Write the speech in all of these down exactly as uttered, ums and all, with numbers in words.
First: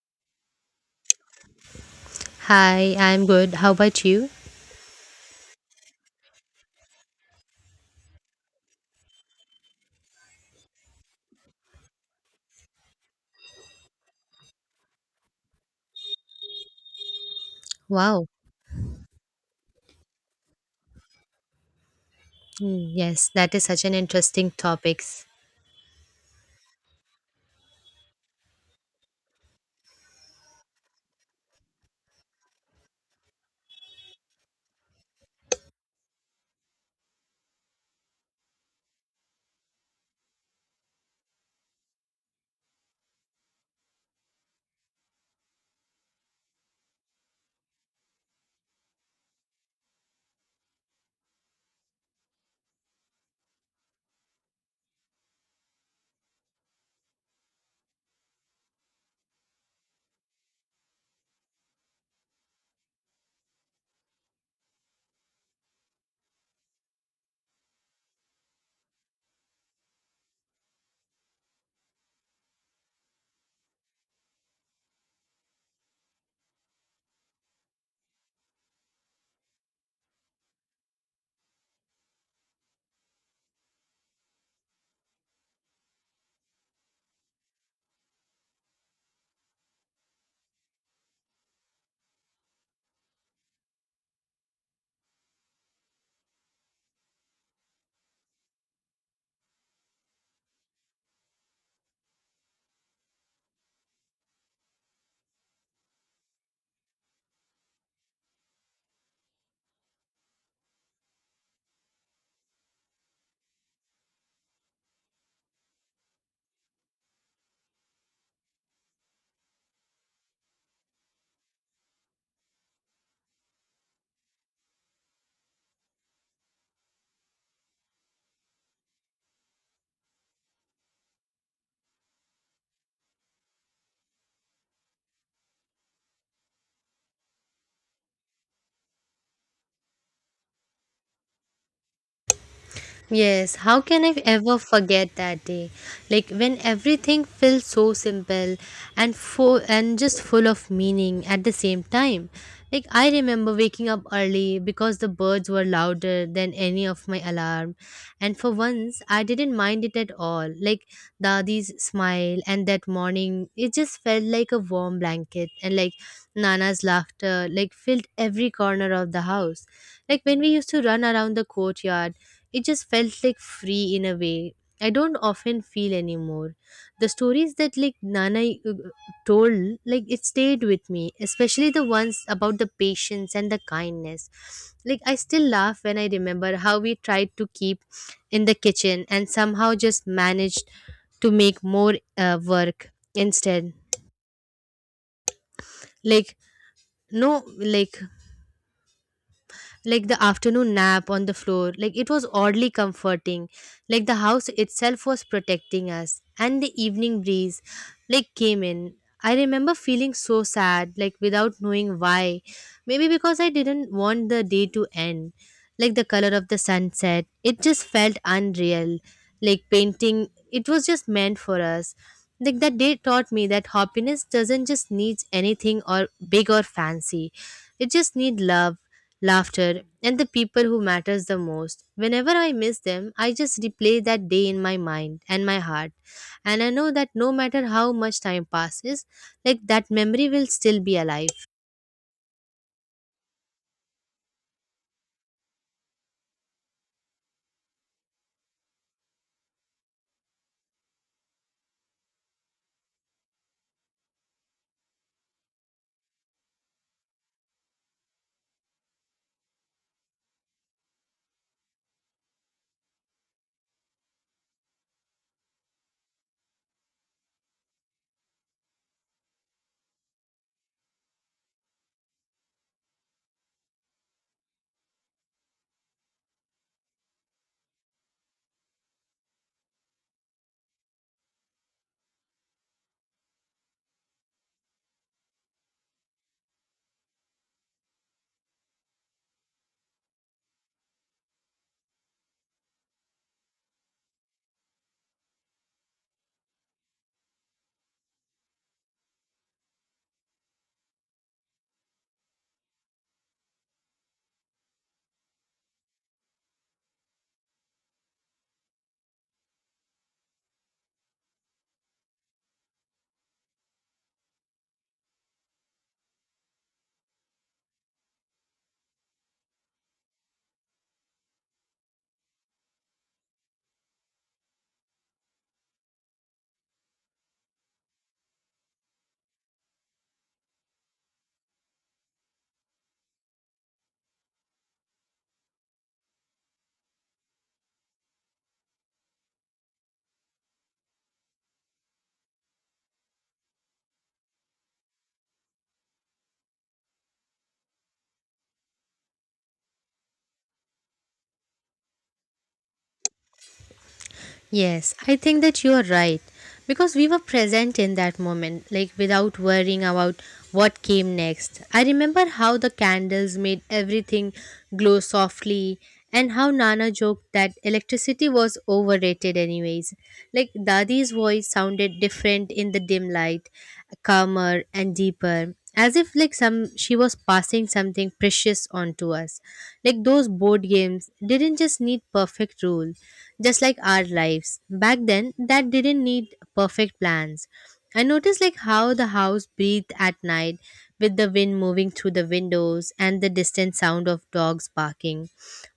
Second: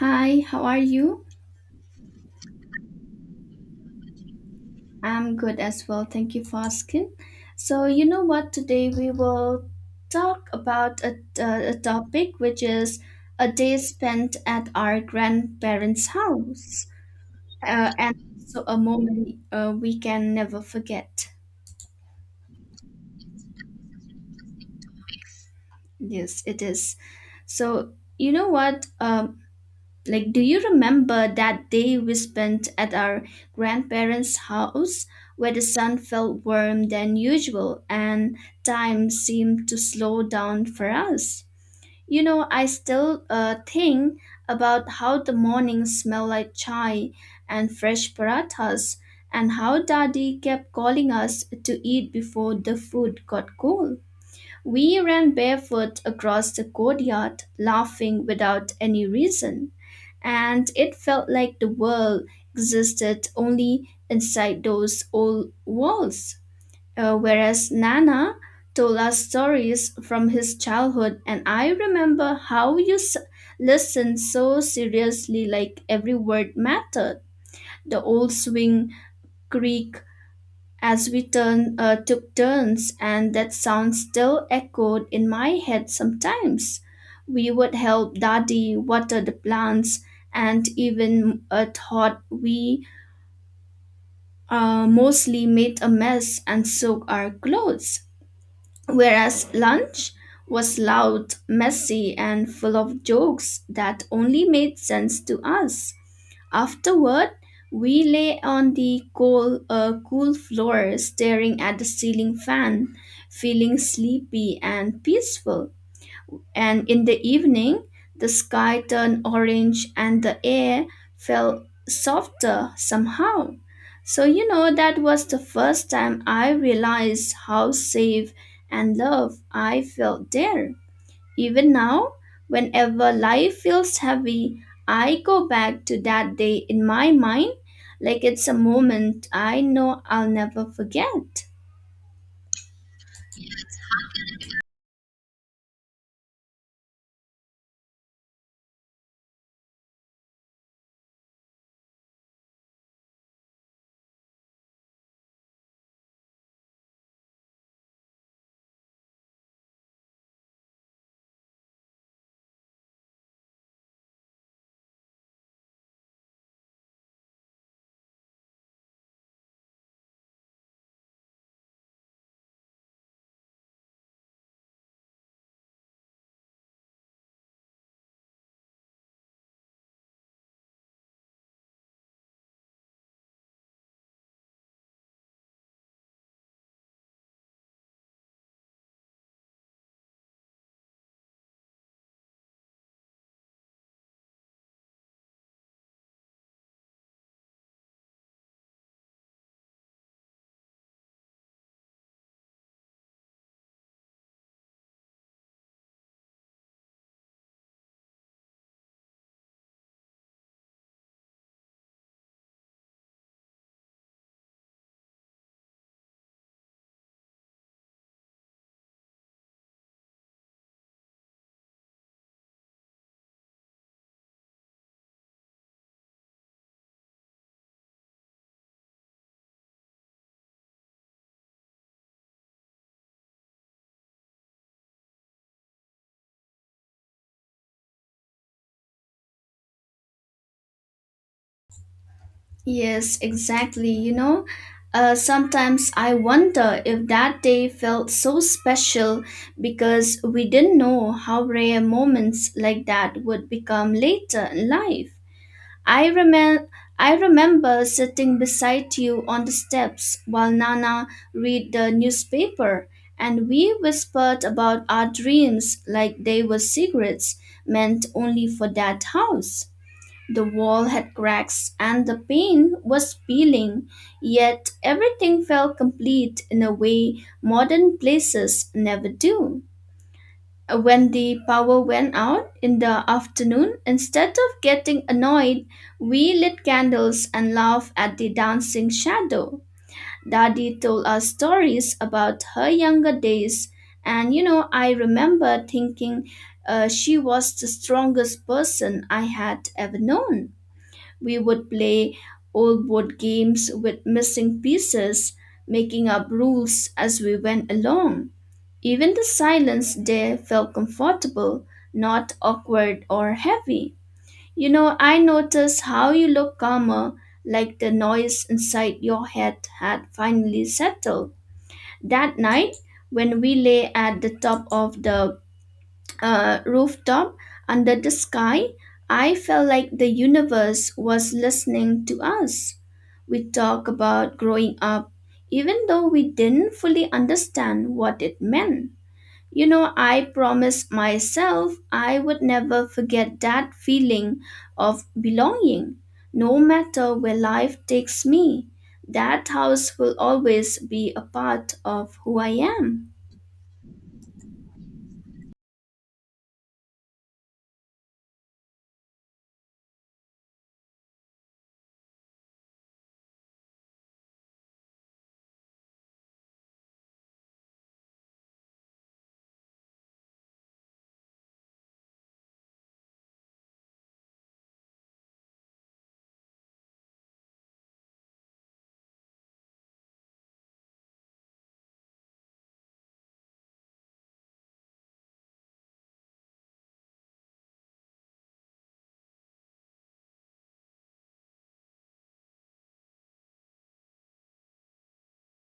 Hi, how are you? Hi, I'm good. How about you? I'm good as well. Thank you for asking. So, you know what? Today we will talk about a, a, a topic which is a day spent at our grandparents' house, uh, and Wow. so a moment uh, we can never forget. Mm, yes, that is such an interesting topic. Yes, it is. So, you know what? Um, Like, do you remember that day we spent at our grandparents' house where the sun felt warm than usual and time seemed to slow down for us? You know, I still uh, think about how the morning smelled like chai and fresh parathas and how daddy kept calling us to eat before the food got cold. We ran barefoot across the courtyard, laughing without any reason and it felt like the world existed only inside those old walls. Uh, whereas Nana told us stories from his childhood, and I remember how you s- listened so seriously, like every word mattered. The old swing creek as we turn, uh, took turns, and that sound still echoed in my head sometimes. We would help Daddy water the plants, and even uh, thought we uh, mostly made a mess and soaked our clothes. Whereas lunch was loud, messy, and full of jokes that only made sense to us. Afterward, we lay on the cool, uh, cool floor, staring at the ceiling fan, feeling sleepy and peaceful. And in the evening, the sky turned orange and the air felt softer somehow. So, you know, that was the first time I realized how safe and loved I felt there. Even now, whenever life feels heavy, I go back to that day in my mind like it's a moment I know I'll never forget. Yes, how can I ever forget that day? Like when everything felt so simple and full and just full of meaning at the same time. Like I remember waking up early because the birds were louder than any of my alarm, and for once I didn't mind it at all. Like Dadi's smile and that morning, it just felt like a warm blanket, and like Nana's laughter like filled every corner of the house. Like when we used to run around the courtyard, it just felt like free in a way I don't often feel anymore. The stories that like Nana uh, told, like it stayed with me, especially the ones about the patience and the kindness. Like I still laugh when I remember how we tried to keep in the kitchen and somehow just managed to make more uh, work instead. Like no, like like the afternoon nap on the floor, like it was oddly comforting, like the house itself was protecting us and the evening breeze like came in. I remember feeling so sad, like without knowing why, maybe because I didn't want the day to end. Like the color of the sunset, it just felt unreal, like painting, it was just meant for us. Like that day taught me that happiness doesn't just need anything or big or fancy, it just need love, laughter, and the people who matters the most. Whenever I miss them, I just replay that day in my mind and my heart. And I know that no matter how much time passes, like that memory will still be alive. Yes, exactly. You know, uh, sometimes I wonder if that day felt so special because we didn't know how rare moments like that would become later in life. I remem- I remember sitting beside you on the steps while Nana read the newspaper, and we whispered about our dreams like they were secrets meant only for that house. The wall had cracks and the paint was peeling, yet everything felt complete in a way modern places never do. Uh, When the power went out in the afternoon, instead of getting annoyed, we lit candles and laughed at the dancing shadow. Daddy told us stories about her younger days, and you know, I remember thinking uh, she was the strongest person I had ever known. We would play old board games with missing pieces, making up rules as we went along. Even the silence there felt comfortable, not awkward or heavy. You know, I noticed how you look calmer, like the noise inside your head had finally settled. That night, when we lay at the top of the uh, rooftop under the sky, I felt like the universe was listening to us. We talked about growing up, even though we didn't fully understand what it meant. You know, I promised myself I would never forget that feeling of belonging. No matter where life takes me, that house will always be a part of who I am. Yes, I think that you are right because we were present in that moment, like without worrying about what came next. I remember how the candles made everything glow softly and how Nana joked that electricity was overrated, anyways. Like Dadi's voice sounded different in the dim light, calmer and deeper. As if like some she was passing something precious on to us. Like those board games didn't just need perfect rules just like our lives. Back then, that didn't need perfect plans. I noticed like how the house breathed at night, with the wind moving through the windows and the distant sound of dogs barking.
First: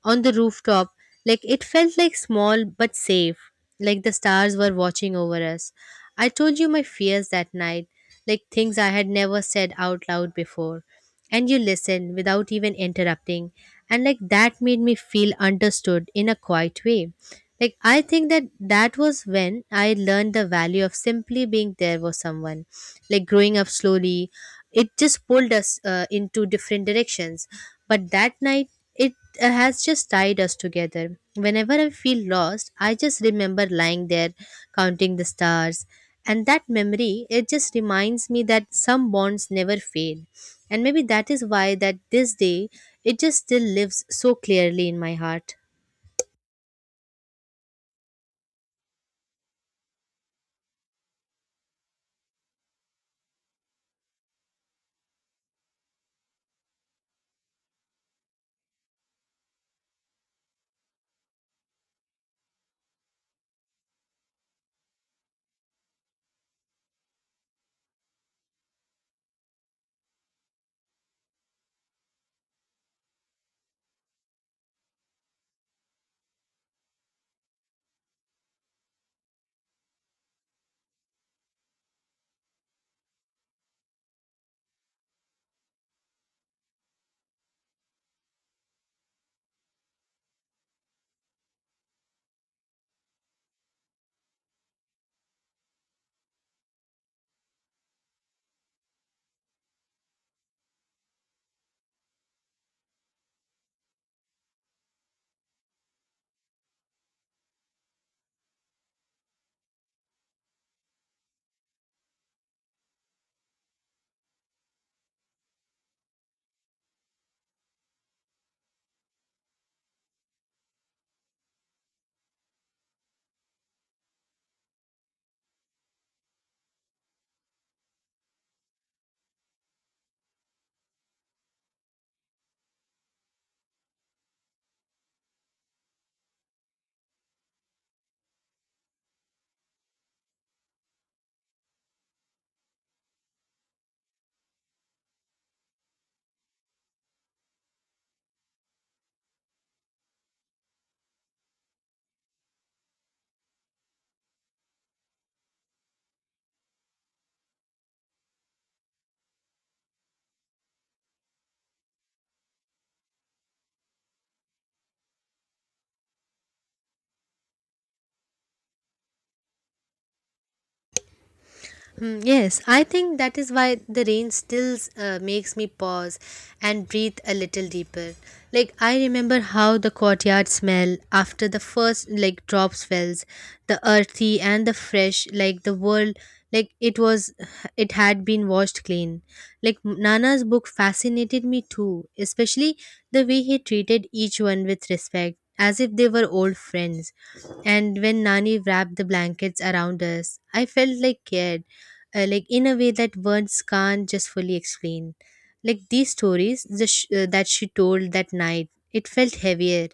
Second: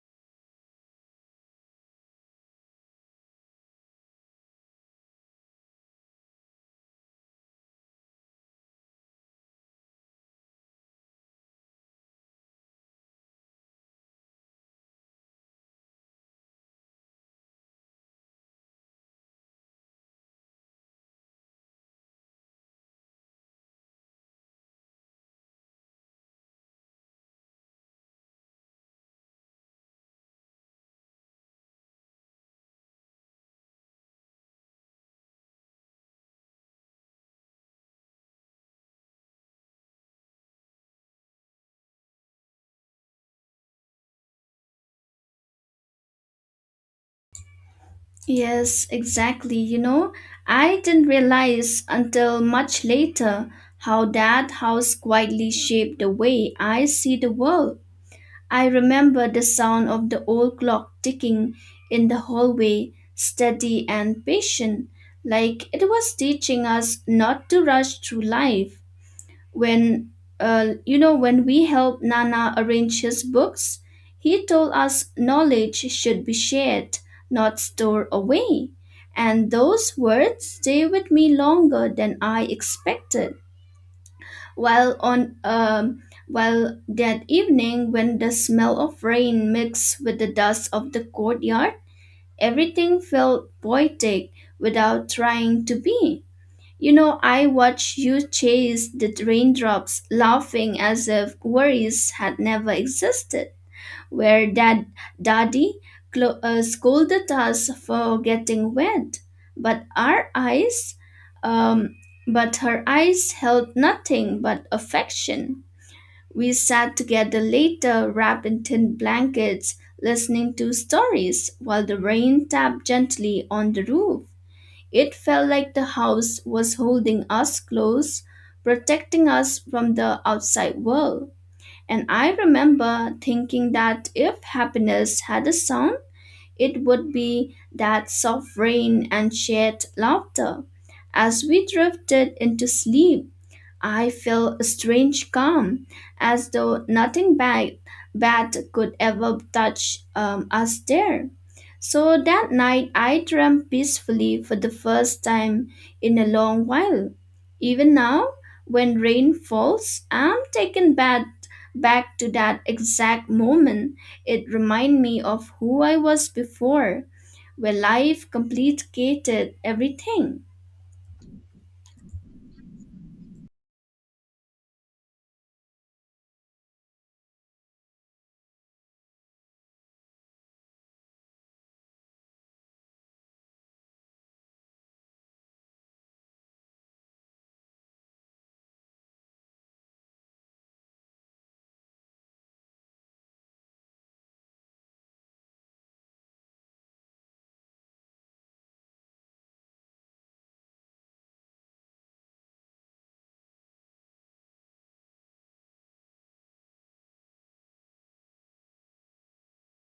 On the rooftop, like it felt like small but safe, like the stars were watching over us. I told you my fears that night, like things I had never said out loud before. And you listened without even interrupting, and like that made me feel understood in a quiet way. Like, I think that that was when I learned the value of simply being there for someone. Like, growing up slowly, it just pulled us uh, into different directions. But that night, it uh, has just tied us together. Whenever I feel lost, I just remember lying there, counting the stars. And that memory, it just reminds me that some bonds never fade. And maybe that is why that this day, it just still lives so clearly in my heart. Yes, exactly. You know, I didn't realize until much later how that house quietly shaped the way I see the world. I remember the sound of the old clock ticking in the hallway, steady and patient, like it was teaching us not to rush through life. When, uh, you know, when we helped Nana arrange his books, he told us knowledge should be shared, not stored away. And those words stay with me longer than I expected while on um, while that evening when the smell of rain mixed with the dust of the courtyard everything felt poetic without trying to be. You know, I watched you chase the raindrops laughing as if worries had never existed. Where dad daddy clo- uh, scolded us for getting wet but our eyes um, but her eyes held nothing but affection. We sat together later, wrapped in thin blankets, listening to stories while the rain tapped gently on the roof. It felt like the house was holding us close, protecting us from the outside world. And I remember thinking that if happiness had a sound, it would be that soft rain and shared laughter as we drifted into sleep. I feel a strange calm, as though nothing bad, bad could ever touch um, us there. So that night, I dreamt peacefully for the first time in a long while. Even now, when rain falls, I'm taken back, back to that exact moment. It reminds me of who I was before, where life complicated everything. Hmm. Yes, I think that is why the rain still uh, makes me pause and breathe a little deeper. Like I remember how the courtyard smell after the first like drops fells, the earthy and the fresh, like the world, like it was, it had been washed clean. Like Nana's book fascinated me too, especially the way he treated each one with respect, as if they were old friends. And when Nani wrapped the blankets around us, I felt like cared, uh, like in a way that words can't just fully explain. Like these stories the sh- uh, that she told that night, it felt heavier.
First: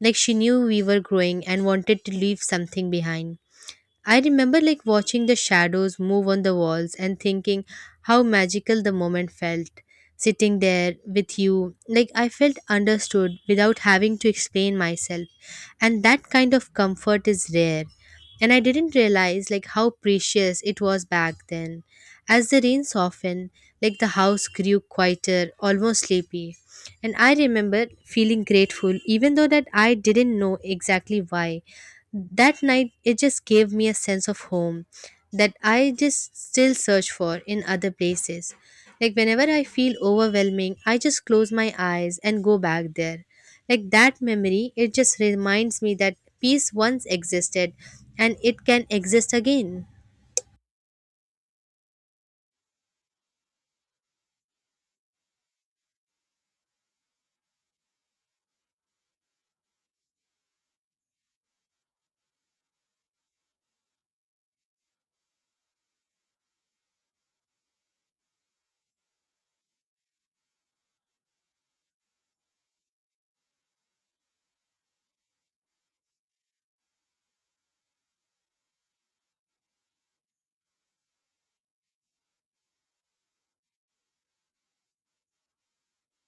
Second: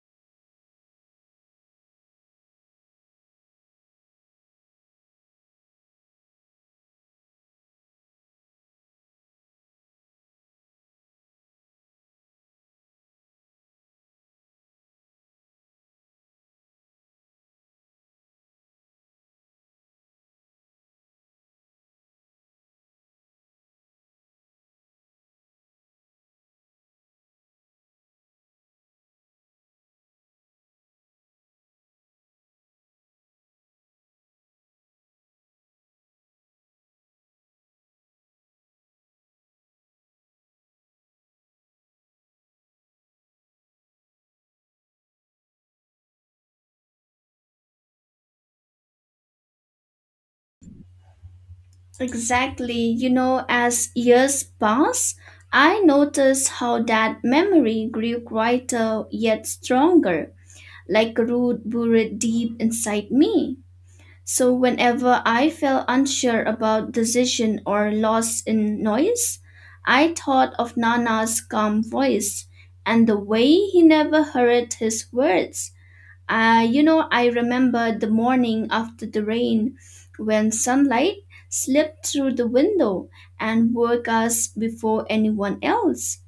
Like she knew we were growing and wanted to leave something behind. I remember like watching the shadows move on the walls and thinking how magical the moment felt sitting there with you. Like I felt understood without having to explain myself. And that kind of comfort is rare. And I didn't realize like how precious it was back then. As the rain softened, like the house grew quieter, almost sleepy. And I remember feeling grateful, even though that I didn't know exactly why. That night, it just gave me a sense of home that I just still search for in other places. Like whenever I feel overwhelming, I just close my eyes and go back there. Like that memory, it just reminds me that peace once existed and it can exist again. Exactly. You know, as years pass, I notice how that memory grew quieter yet stronger, like a root buried deep inside me. So whenever I felt unsure about decision or lost in noise, I thought of Nana's calm voice and the way he never hurried his words. Uh, you know, I remember the morning after the rain when sunlight slipped through the window and woke us before anyone else.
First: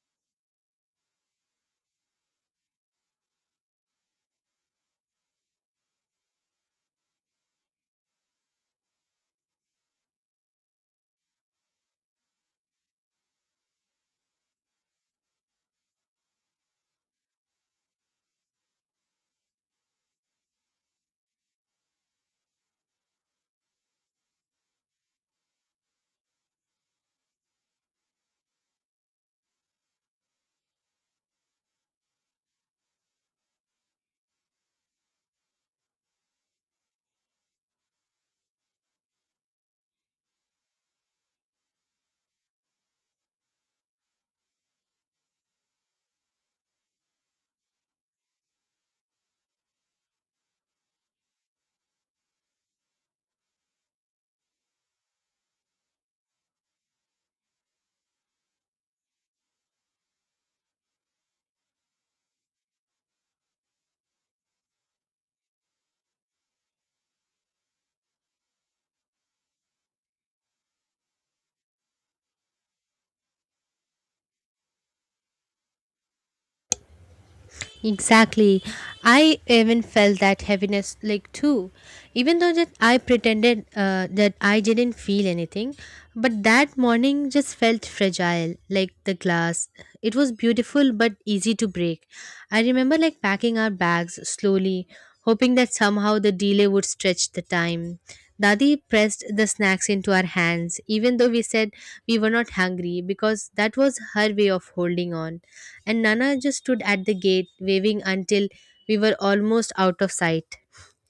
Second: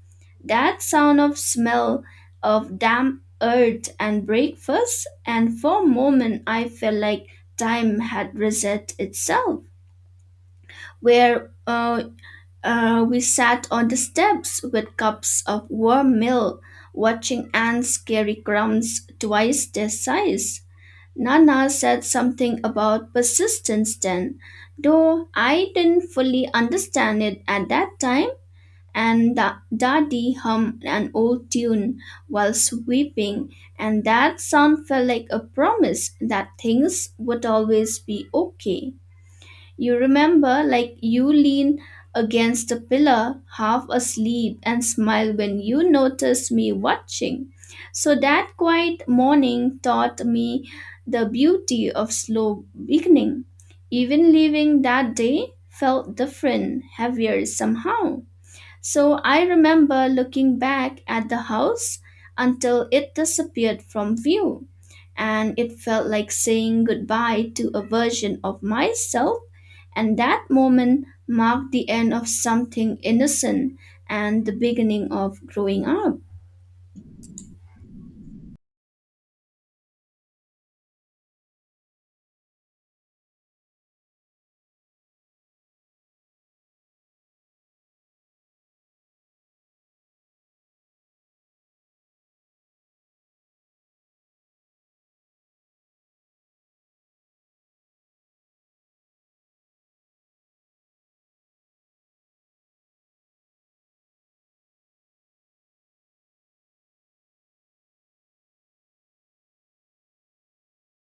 That sound of smell of damp earth and breakfast, and for a moment I felt like time had reset itself. Where uh, uh, We sat on the steps with cups of warm milk, watching ants carry crumbs twice their size. Nana said something about persistence then, though I didn't fully understand it at that time, and da- Daddy hummed an old tune while sweeping, and that sound felt like a promise that things would always be okay. You remember, like you lean against a pillar, half asleep, and smile when you notice me watching. So that quiet morning taught me the beauty of slow beginning. Even leaving that day felt different, heavier somehow. So I remember looking back at the house until it disappeared from view, and it felt like saying goodbye to a version of myself. And that moment marked the end of something innocent and the beginning of growing up. Exactly. I even felt that heaviness, like too. Even though that I pretended uh, that I didn't feel anything, but that morning just felt fragile, like the glass. It was beautiful but easy to break. I remember like packing our bags slowly, hoping that somehow the delay would stretch the time. Dadi pressed the snacks into our hands, even though we said we were not hungry, because that was her way of holding on, and Nana just stood at the gate waving until we were almost out of sight.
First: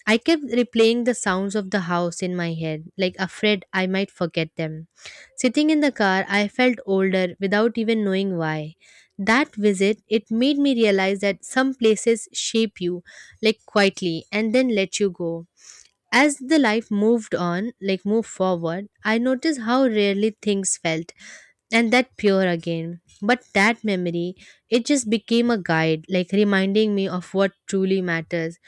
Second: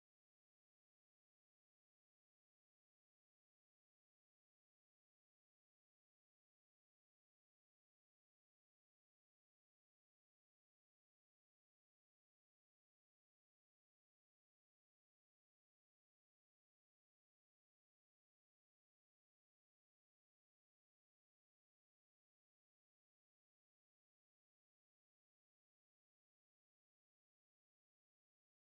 I kept replaying the sounds of the house in my head, like afraid I might forget them. Sitting in the car, I felt older without even knowing why. That visit, it made me realize that some places shape you, like quietly, and then let you go. As the life moved on, like moved forward, I noticed how rarely things felt and that pure again. But that memory, it just became a guide, like reminding me of what truly matters.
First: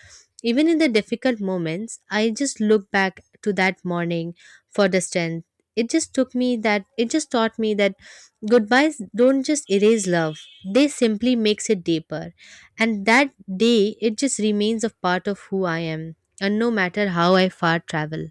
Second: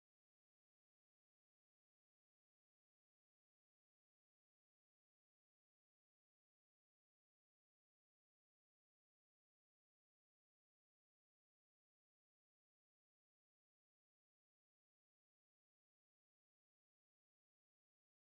Even in the difficult moments, I just look back to that morning for the strength. It just took me that, it just taught me that goodbyes don't just erase love, they simply makes it deeper. And that day, it just remains a part of who I am, and no matter how I far travel.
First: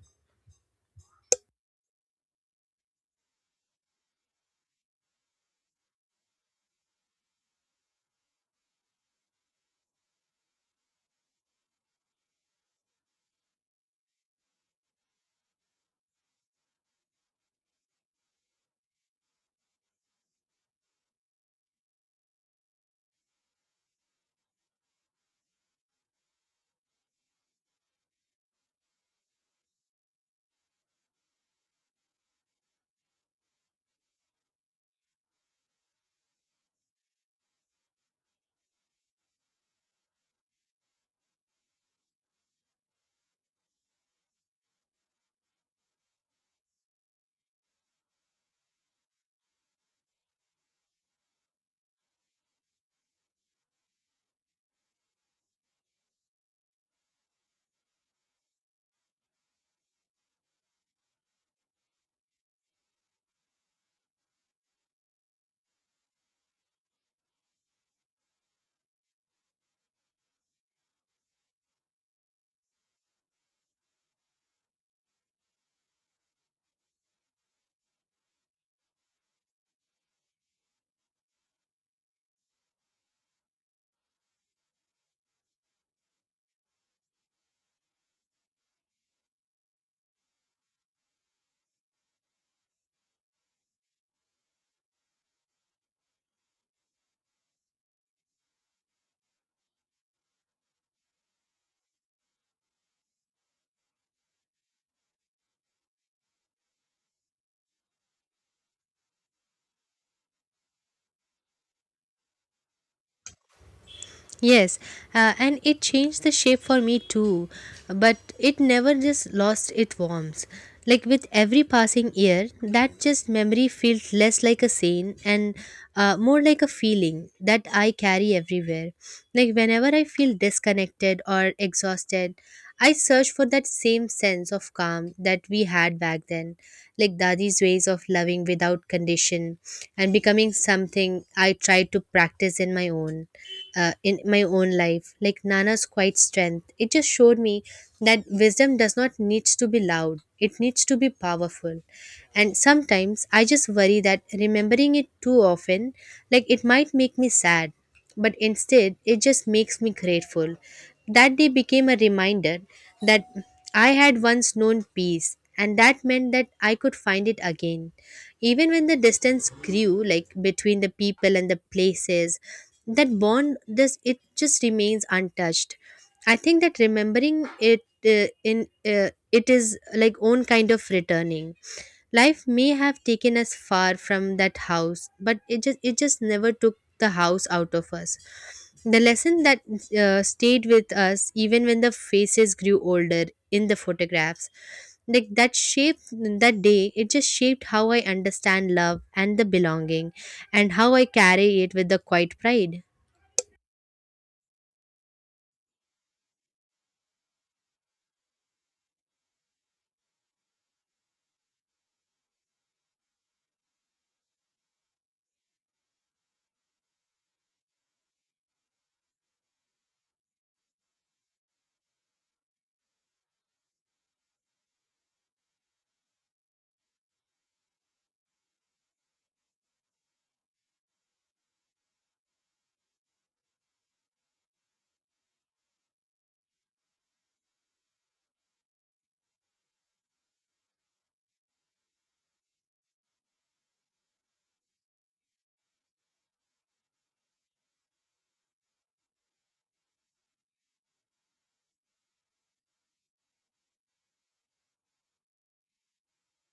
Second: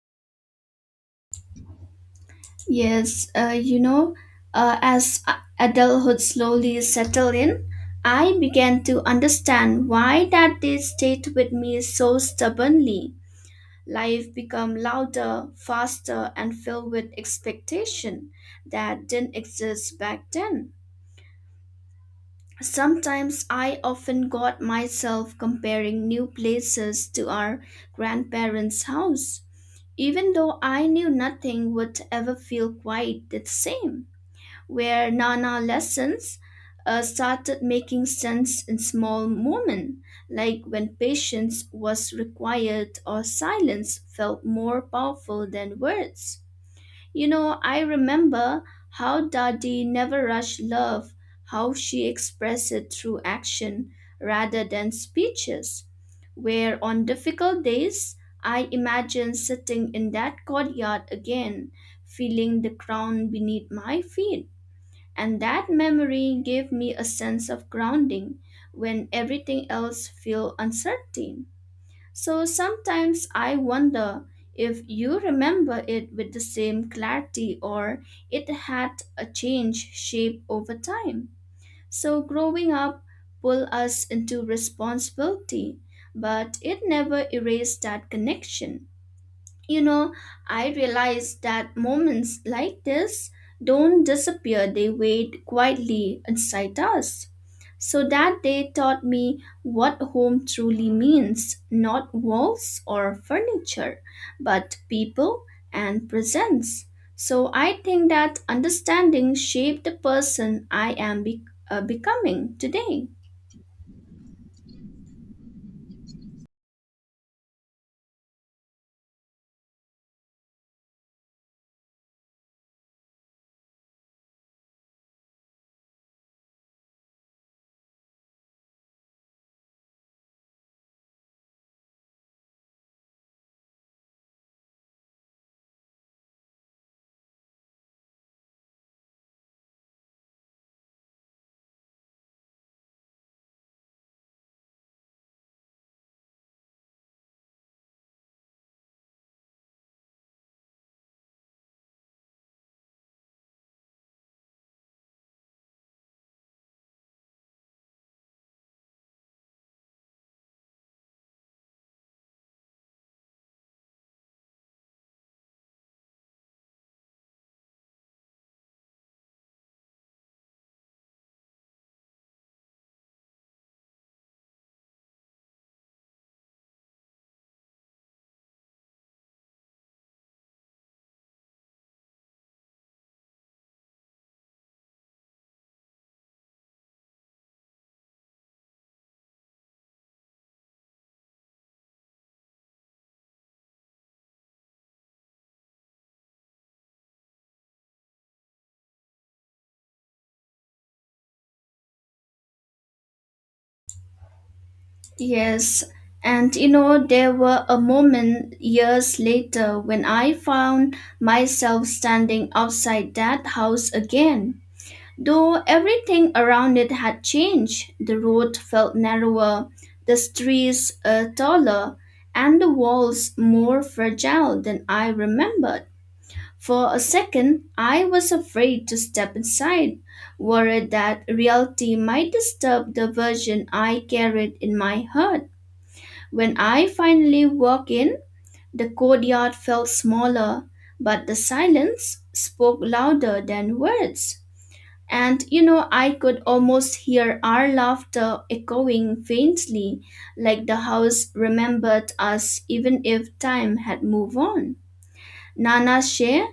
Yes, uh, you know, uh, as a- adulthood slowly settled in, I began to understand why that day stayed with me so stubbornly. Life become louder, faster, and filled with expectation that didn't exist back then. Sometimes I often got myself comparing new places to our grandparents' house, even though I knew nothing would ever feel quite the same. Where Nana lessons uh, started making sense in small moments, like when patience was required or silence felt more powerful than words. You know, I remember how Dadi never rushed love, how she expressed it through action rather than speeches. Where on difficult days, I imagine sitting in that courtyard again, feeling the ground beneath my feet and that memory gave me a sense of grounding when everything else felt uncertain. So sometimes I wonder if you remember it with the same clarity or it had a change shape over time. So growing up pull us into responsibility, but it never erased that connection. You know, I realized that moments like this don't disappear, they wait quietly inside us. So that day taught me what home truly means, not walls or furniture, but people and presence. So I think that understanding shaped the person I am be- uh, becoming today. Yes, uh, and it changed the shape for me too, but it never just lost its warmth. Like with every passing year, that just memory felt less like a scene and uh, more like a feeling that I carry everywhere. Like whenever I feel disconnected or exhausted, I search for that same sense of calm that we had back then, like Dadi's ways of loving without condition and becoming something I tried to practice in my own uh, in my own life. Like Nana's quiet strength, it just showed me that wisdom does not needs to be loud, it needs to be powerful. And sometimes I just worry that remembering it too often like it might make me sad. But instead, it just makes me grateful. That day became a reminder that I had once known peace, and that meant that I could find it again. Even when the distance grew like between the people and the places, that bond this, it just remains untouched. I think that remembering it, uh, in uh, it is like own kind of returning. Life may have taken us far from that house, but it just it just never took the house out of us. The lesson that uh, stayed with us even when the faces grew older in the photographs. Like that shape that day, it just shaped how I understand love and the belonging, and how I carry it with the quiet pride. Yes, and you know, there were a moment years later when I found myself standing outside that house again. Though everything around it had changed, the road felt narrower, the streets uh, taller, and the walls more fragile than I remembered. For a second, I was afraid to step inside, worried that reality might disturb the version I carried in my heart. When I finally walked in, the courtyard felt smaller, but the silence spoke louder than words. And you know, I could almost hear our laughter echoing faintly, like the house remembered us even if time had moved on. Nana Sheh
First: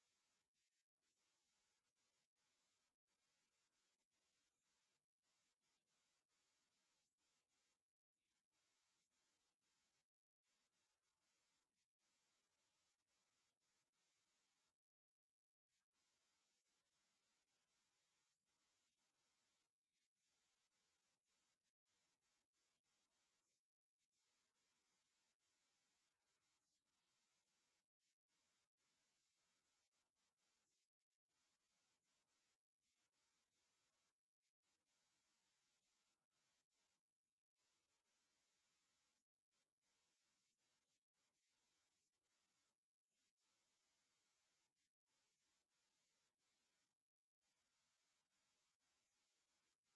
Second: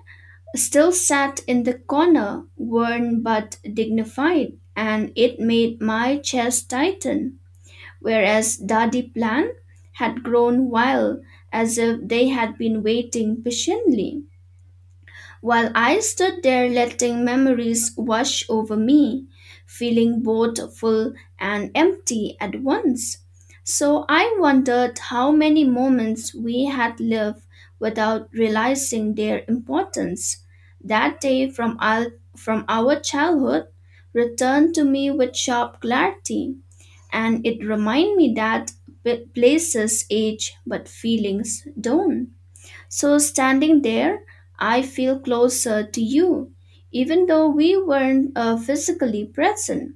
still sat in the corner, worn but dignified, and it made my chest tighten. Whereas Daddy Plan had grown wild as if they had been waiting patiently while I stood there letting memories wash over me, feeling both full and empty at once. So I wondered how many moments we had lived without realizing their importance. That day from our, from our childhood returned to me with sharp clarity, and it reminded me that p- places age but feelings don't. So, standing there, I feel closer to you, even though we weren't uh, physically present.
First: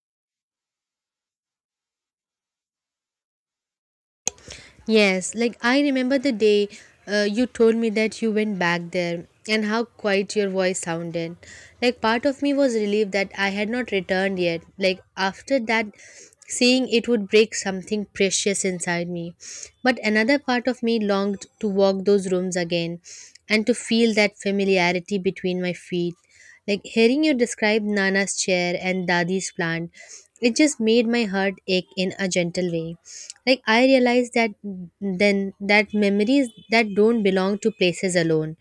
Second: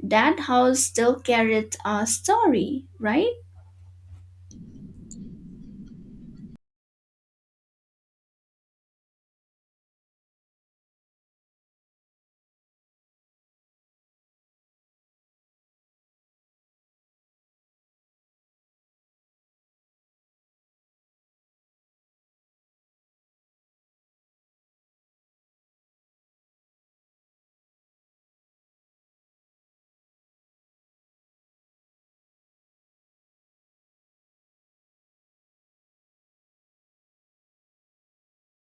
That house still carried our story, right? Yes, like I remember the day uh, you told me that you went back there and how quiet your voice sounded. Like part of me was relieved that I had not returned yet. Like after that, seeing it would break something precious inside me. But another part of me longed to walk those rooms again and to feel that familiarity between my feet. Like hearing you describe Nana's chair and Dadi's plant, it just made my heart ache in a gentle way. Like I realized that then that memories that don't belong to places alone.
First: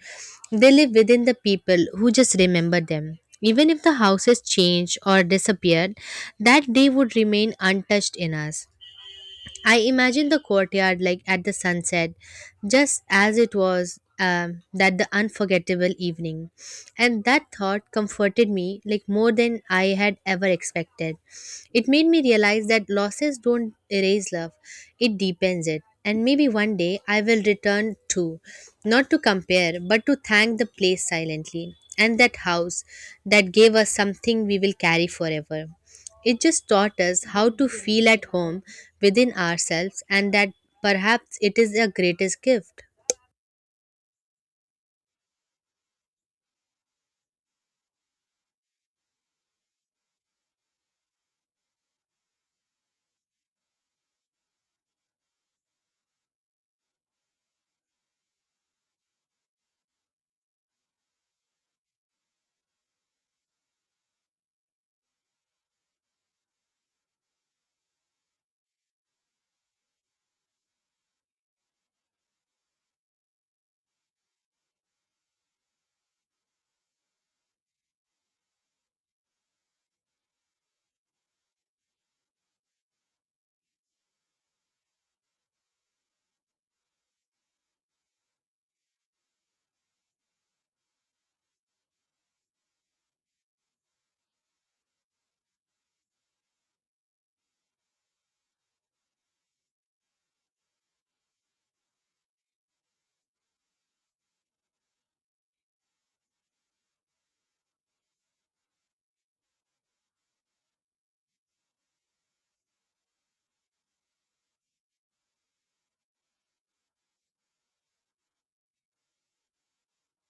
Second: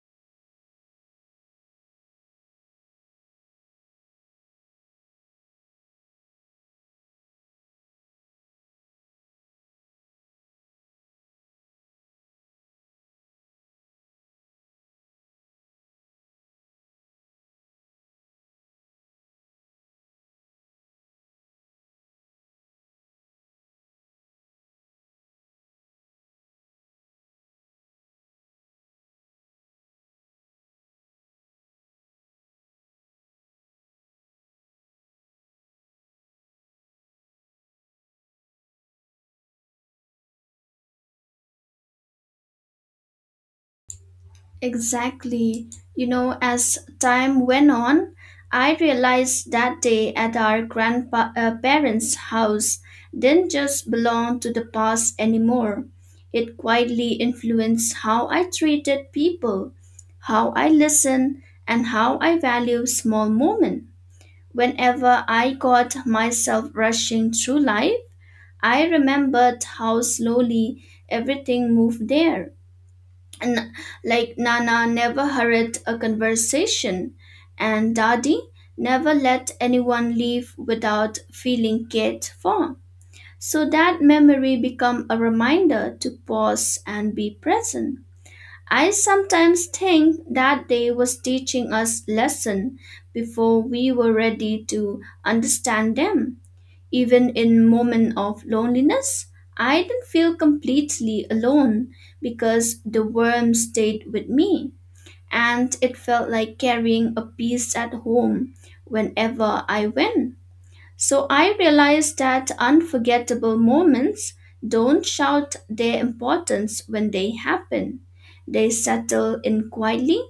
They live within the people who just remember them. Even if the houses changed or disappeared, that day would remain untouched in us. I imagine the courtyard like at the sunset, just as it was um, that the unforgettable evening. And that thought comforted me like more than I had ever expected. It made me realize that losses don't erase love, it deepens it. And maybe one day I will return too, not to compare, but to thank the place silently. And that house that gave us something we will carry forever. It just taught us how to feel at home within ourselves, and that perhaps it is the greatest gift. Exactly. You know, as time went on, I realized that day at our grandparents' house didn't just belong to the past anymore. It quietly influenced how I treated people, how I listened, and how I value small moments. Whenever I got myself rushing through life, I remembered how slowly everything moved there. N- like Nana never hurried a conversation, and Daddy never let anyone leave without feeling cared for. So that memory become a reminder to pause and be present. I sometimes think that day was teaching us lesson before we were ready to understand them. Even in moments of loneliness, I didn't feel completely alone because the worm stayed with me and it felt like carrying a piece at home whenever I went. So I realized that unforgettable moments don't shout their importance when they happen. They settle in quietly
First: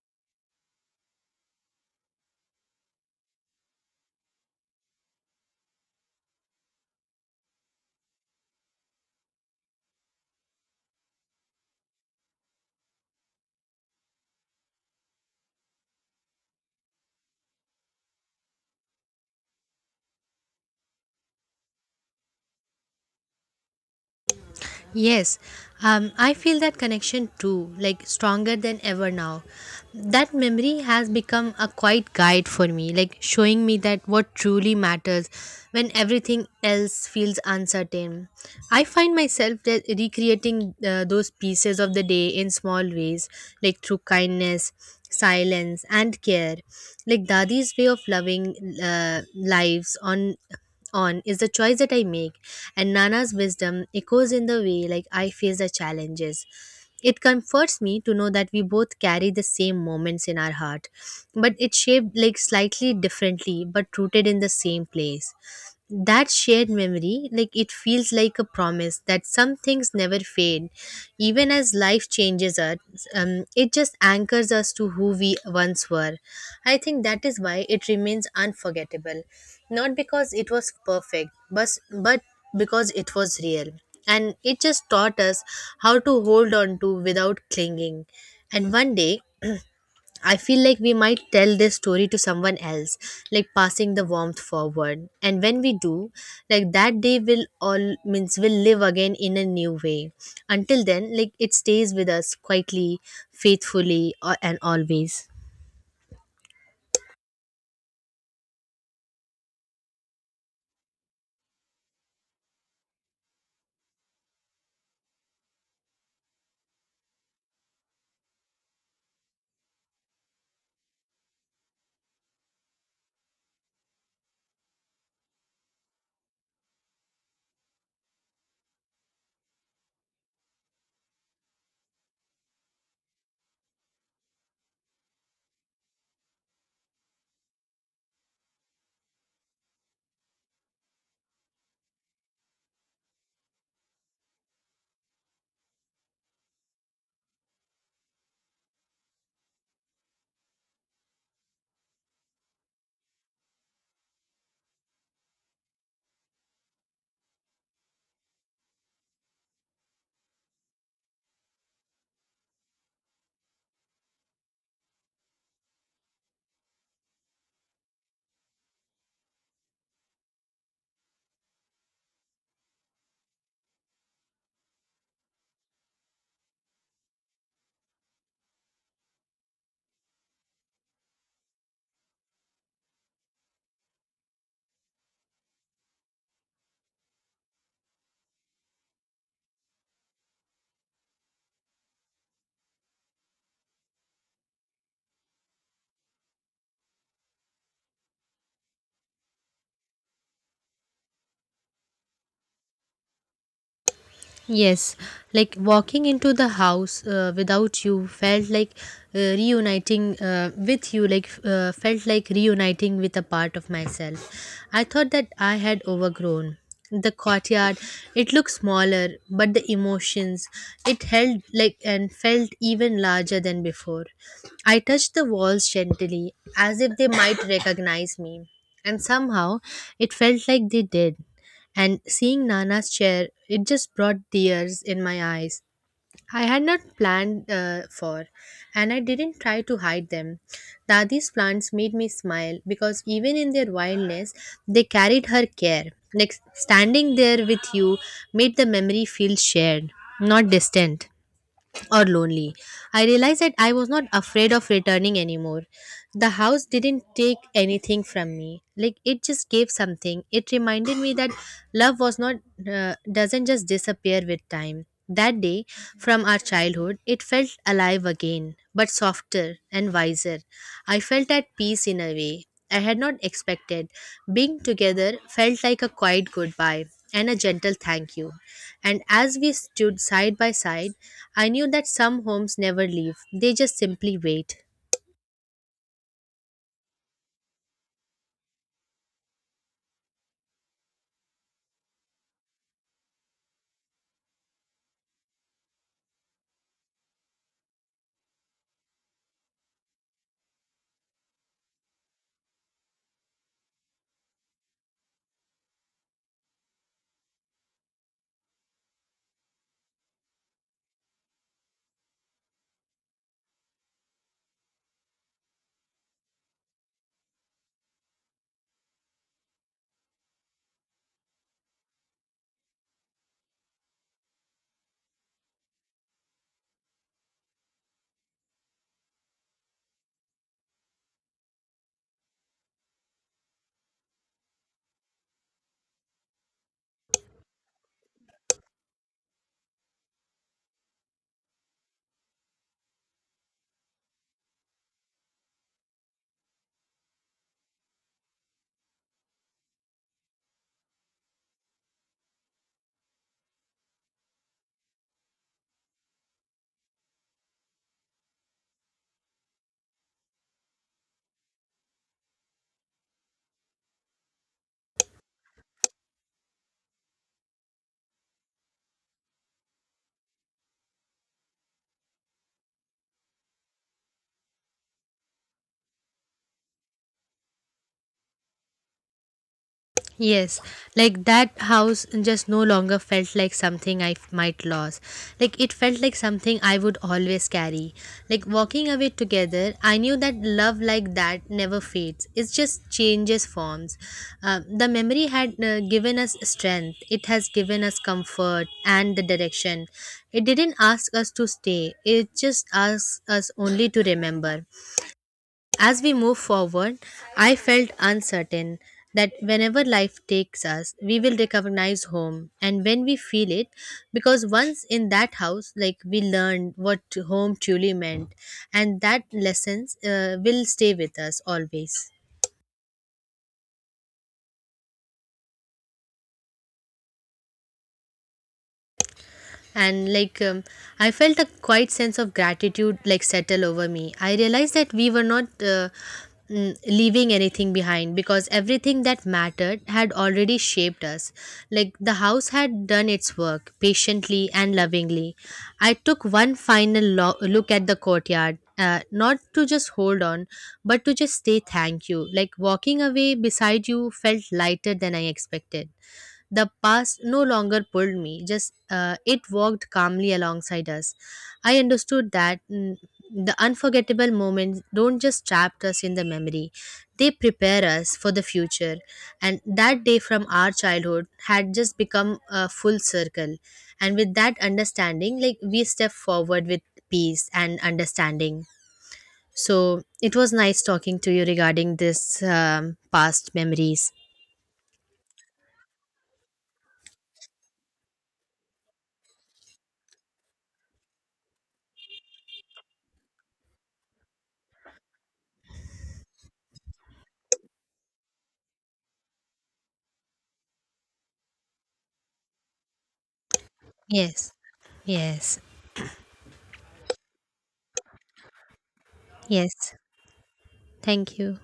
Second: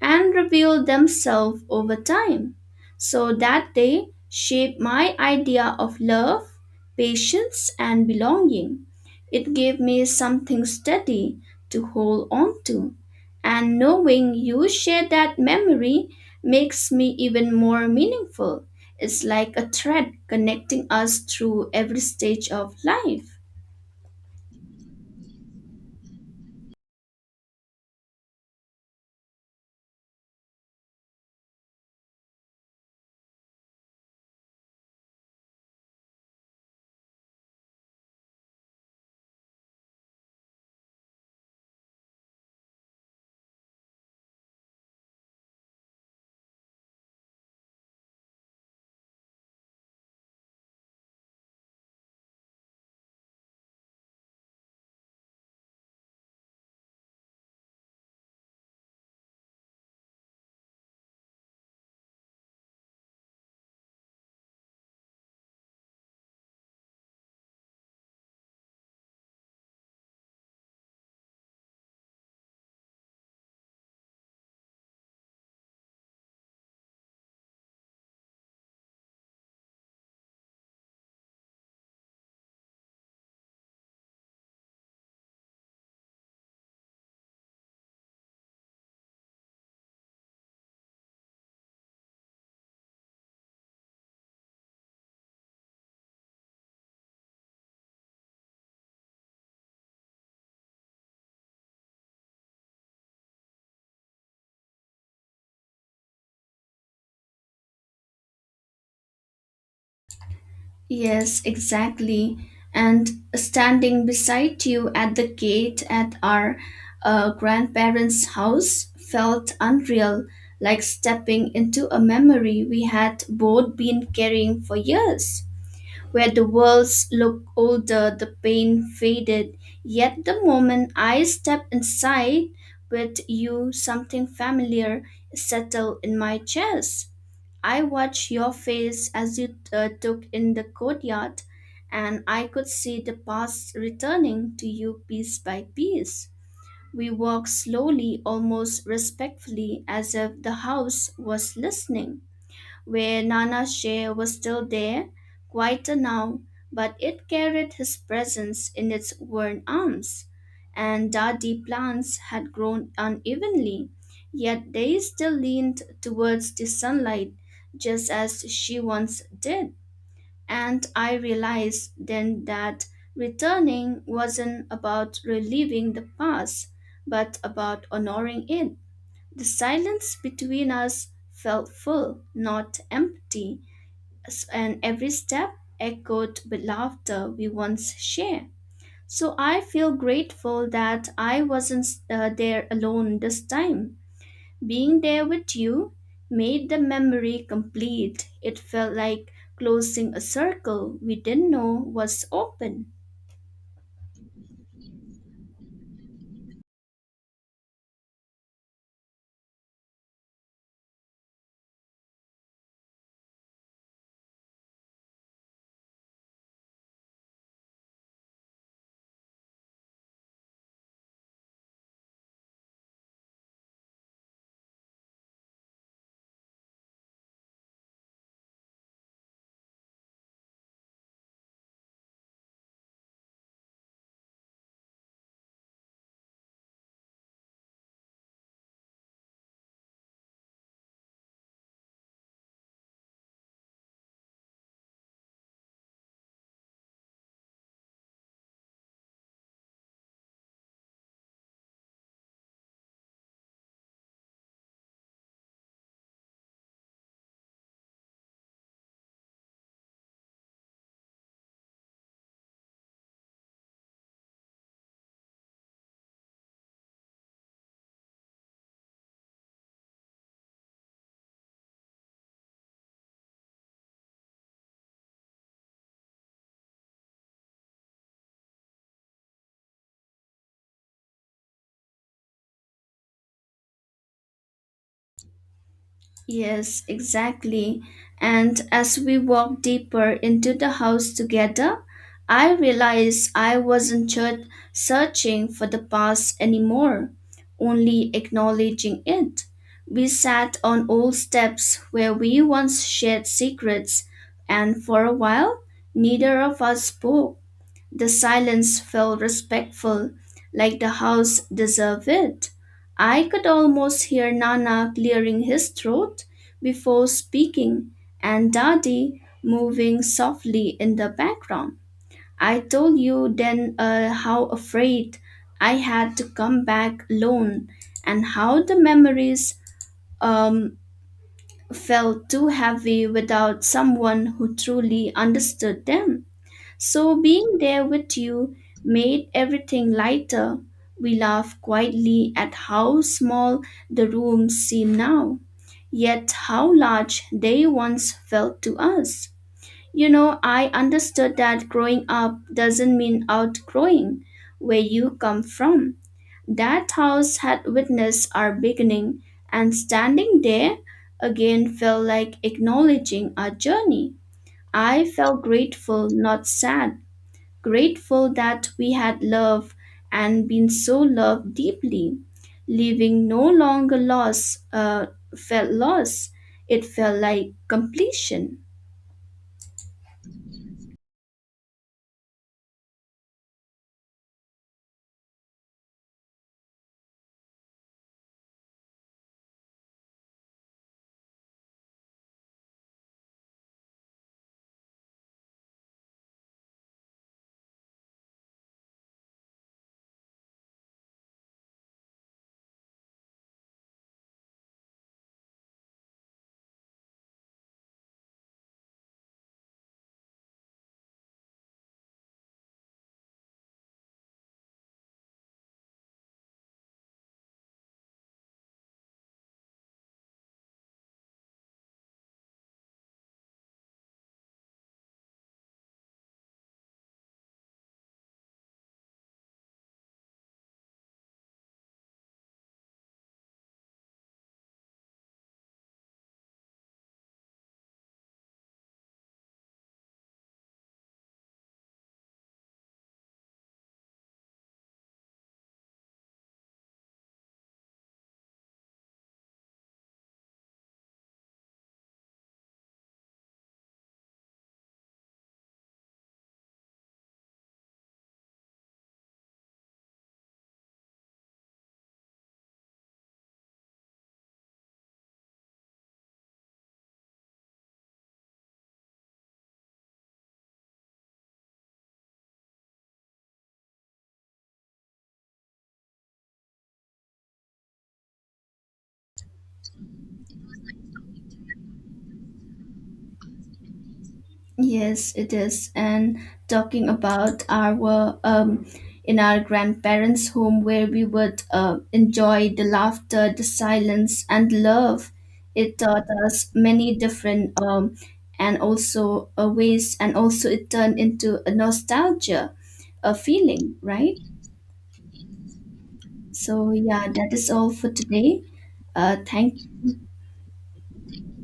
and reveal themselves over time. So that they shape my idea of love, patience, and belonging. It gave me something steady to hold on to. And knowing you share that memory makes me even more meaningful, it's like a thread connecting us through every stage of life. Yes, um, I feel that connection too, like stronger than ever now. That memory has become a quiet guide for me, like showing me that what truly matters when everything else feels uncertain. I find myself that recreating uh, those pieces of the day in small ways, like through kindness, silence, and care, like Dadi's way of loving uh, lives on on is the choice that I make, and Nana's wisdom echoes in the way like I face the challenges. It comforts me to know that we both carry the same moments in our heart, but it's shaped like slightly differently, but rooted in the same place. That shared memory, like, it feels like a promise that some things never fade even as life changes us. Um, it just anchors us to who we once were. I think that is why it remains unforgettable, not because it was perfect, but but because it was real, and it just taught us how to hold on to without clinging. And one day I feel like we might tell this story to someone else, like passing the warmth forward. And when we do, like that day will all means will live again in a new way. Until then, like it stays with us quietly, faithfully, or, and always. Yes, exactly. And standing beside you at the gate at our uh, grandparents' house felt unreal, like stepping into a memory we had both been carrying for years. Where the walls looked older, the pain faded. Yet the moment I stepped inside with you, something familiar settled in my chest. I watched your face as you uh, took in the courtyard, and I could see the past returning to you piece by piece. We walked slowly, almost respectfully, as if the house was listening. Where Nana's chair was still there, quieter now, but it carried his presence in its worn arms. And dadi plants had grown unevenly, yet they still leaned towards the sunlight, just as she once did. And I realized then that returning wasn't about relieving the past, but about honoring it. The silence between us felt full, not empty s- and every step echoed with laughter we once shared. So I feel grateful that I wasn't uh, there alone this time. Being there with you made the memory complete. It felt like closing a circle we didn't know was open. Yes, like walking into the house uh, without you felt like uh, reuniting uh, with you, like uh, felt like reuniting with a part of myself. I thought that I had overgrown. The courtyard, it looked smaller, but the emotions, it held like and felt even larger than before. I touched the walls gently, as if they might recognize me, and somehow it felt like they did. And seeing Nana's chair, it just brought tears in my eyes. I had not planned uh, for, and I didn't try to hide them. Dadi's plants made me smile because even in their wildness, they carried her care. Like standing there with you made the memory feel shared, not distant or lonely. I realized that I was not afraid of returning anymore. The house didn't take anything from me. Like it just gave something. It reminded me that love was not uh, doesn't just disappear with time. That day from our childhood, it felt alive again, but softer and wiser. I felt at peace in a way I had not expected. Being together felt like a quiet goodbye and a gentle thank you. And as we stood side by side, I knew that some homes never leave, they just simply wait. Yes, exactly. And as we walked deeper into the house together, I realized I wasn't ju- searching for the past anymore, only acknowledging it. We sat on old steps where we once shared secrets, and for a while, neither of us spoke. The silence felt respectful, like the house deserved it. I could almost hear Nana clearing his throat before speaking and Daddy moving softly in the background. I told you then uh, how afraid I had to come back alone and how the memories um, felt too heavy without someone who truly understood them. So being there with you made everything lighter. We laughed quietly at how small the rooms seem now, yet how large they once felt to us. You know, I understood that growing up doesn't mean outgrowing where you come from. That house had witnessed our beginning, and standing there again felt like acknowledging our journey. I felt grateful, not sad, grateful that we had loved and been so loved deeply. Living no longer loss uh, felt loss, it felt like completion. Yes, like that house just no longer felt like something I f- might lose. Like it felt like something I would always carry. Like walking away together, I knew that love like that never fades. It just changes forms. Uh, the memory had uh, given us strength. It has given us comfort and the direction. It didn't ask us to stay. It just asked us only to remember. As we move forward, I felt uncertain that whenever life takes us, we will recognize home and when we feel it, because once in that house, like we learned what home truly meant, and that lessons uh, will stay with us always. And like um, I felt a quiet sense of gratitude like settle over me. I realized that we were not uh, mm, leaving anything behind because everything that mattered had already shaped us. Like the house had done its work patiently and lovingly. I took one final lo- look at the courtyard, uh, not to just hold on, but to just say thank you. Like walking away beside you felt lighter than I expected. The past no longer pulled me, just uh, it walked calmly alongside us. I understood that, mm, the unforgettable moments don't just trap us in the memory, they prepare us for the future. And that day from our childhood had just become a full circle. And with that understanding, like we step forward with peace and understanding. So it was nice talking to you regarding this um, past memories. Yes, it is. And talking about our um, in our grandparents' home, where we would uh, enjoy the laughter, the silence, and love, it taught us many different um, and also uh, ways, and also it turned into a nostalgia, a feeling, right? Yes, yes, So yeah, that is all for today. Uh, thank yes. Thank you.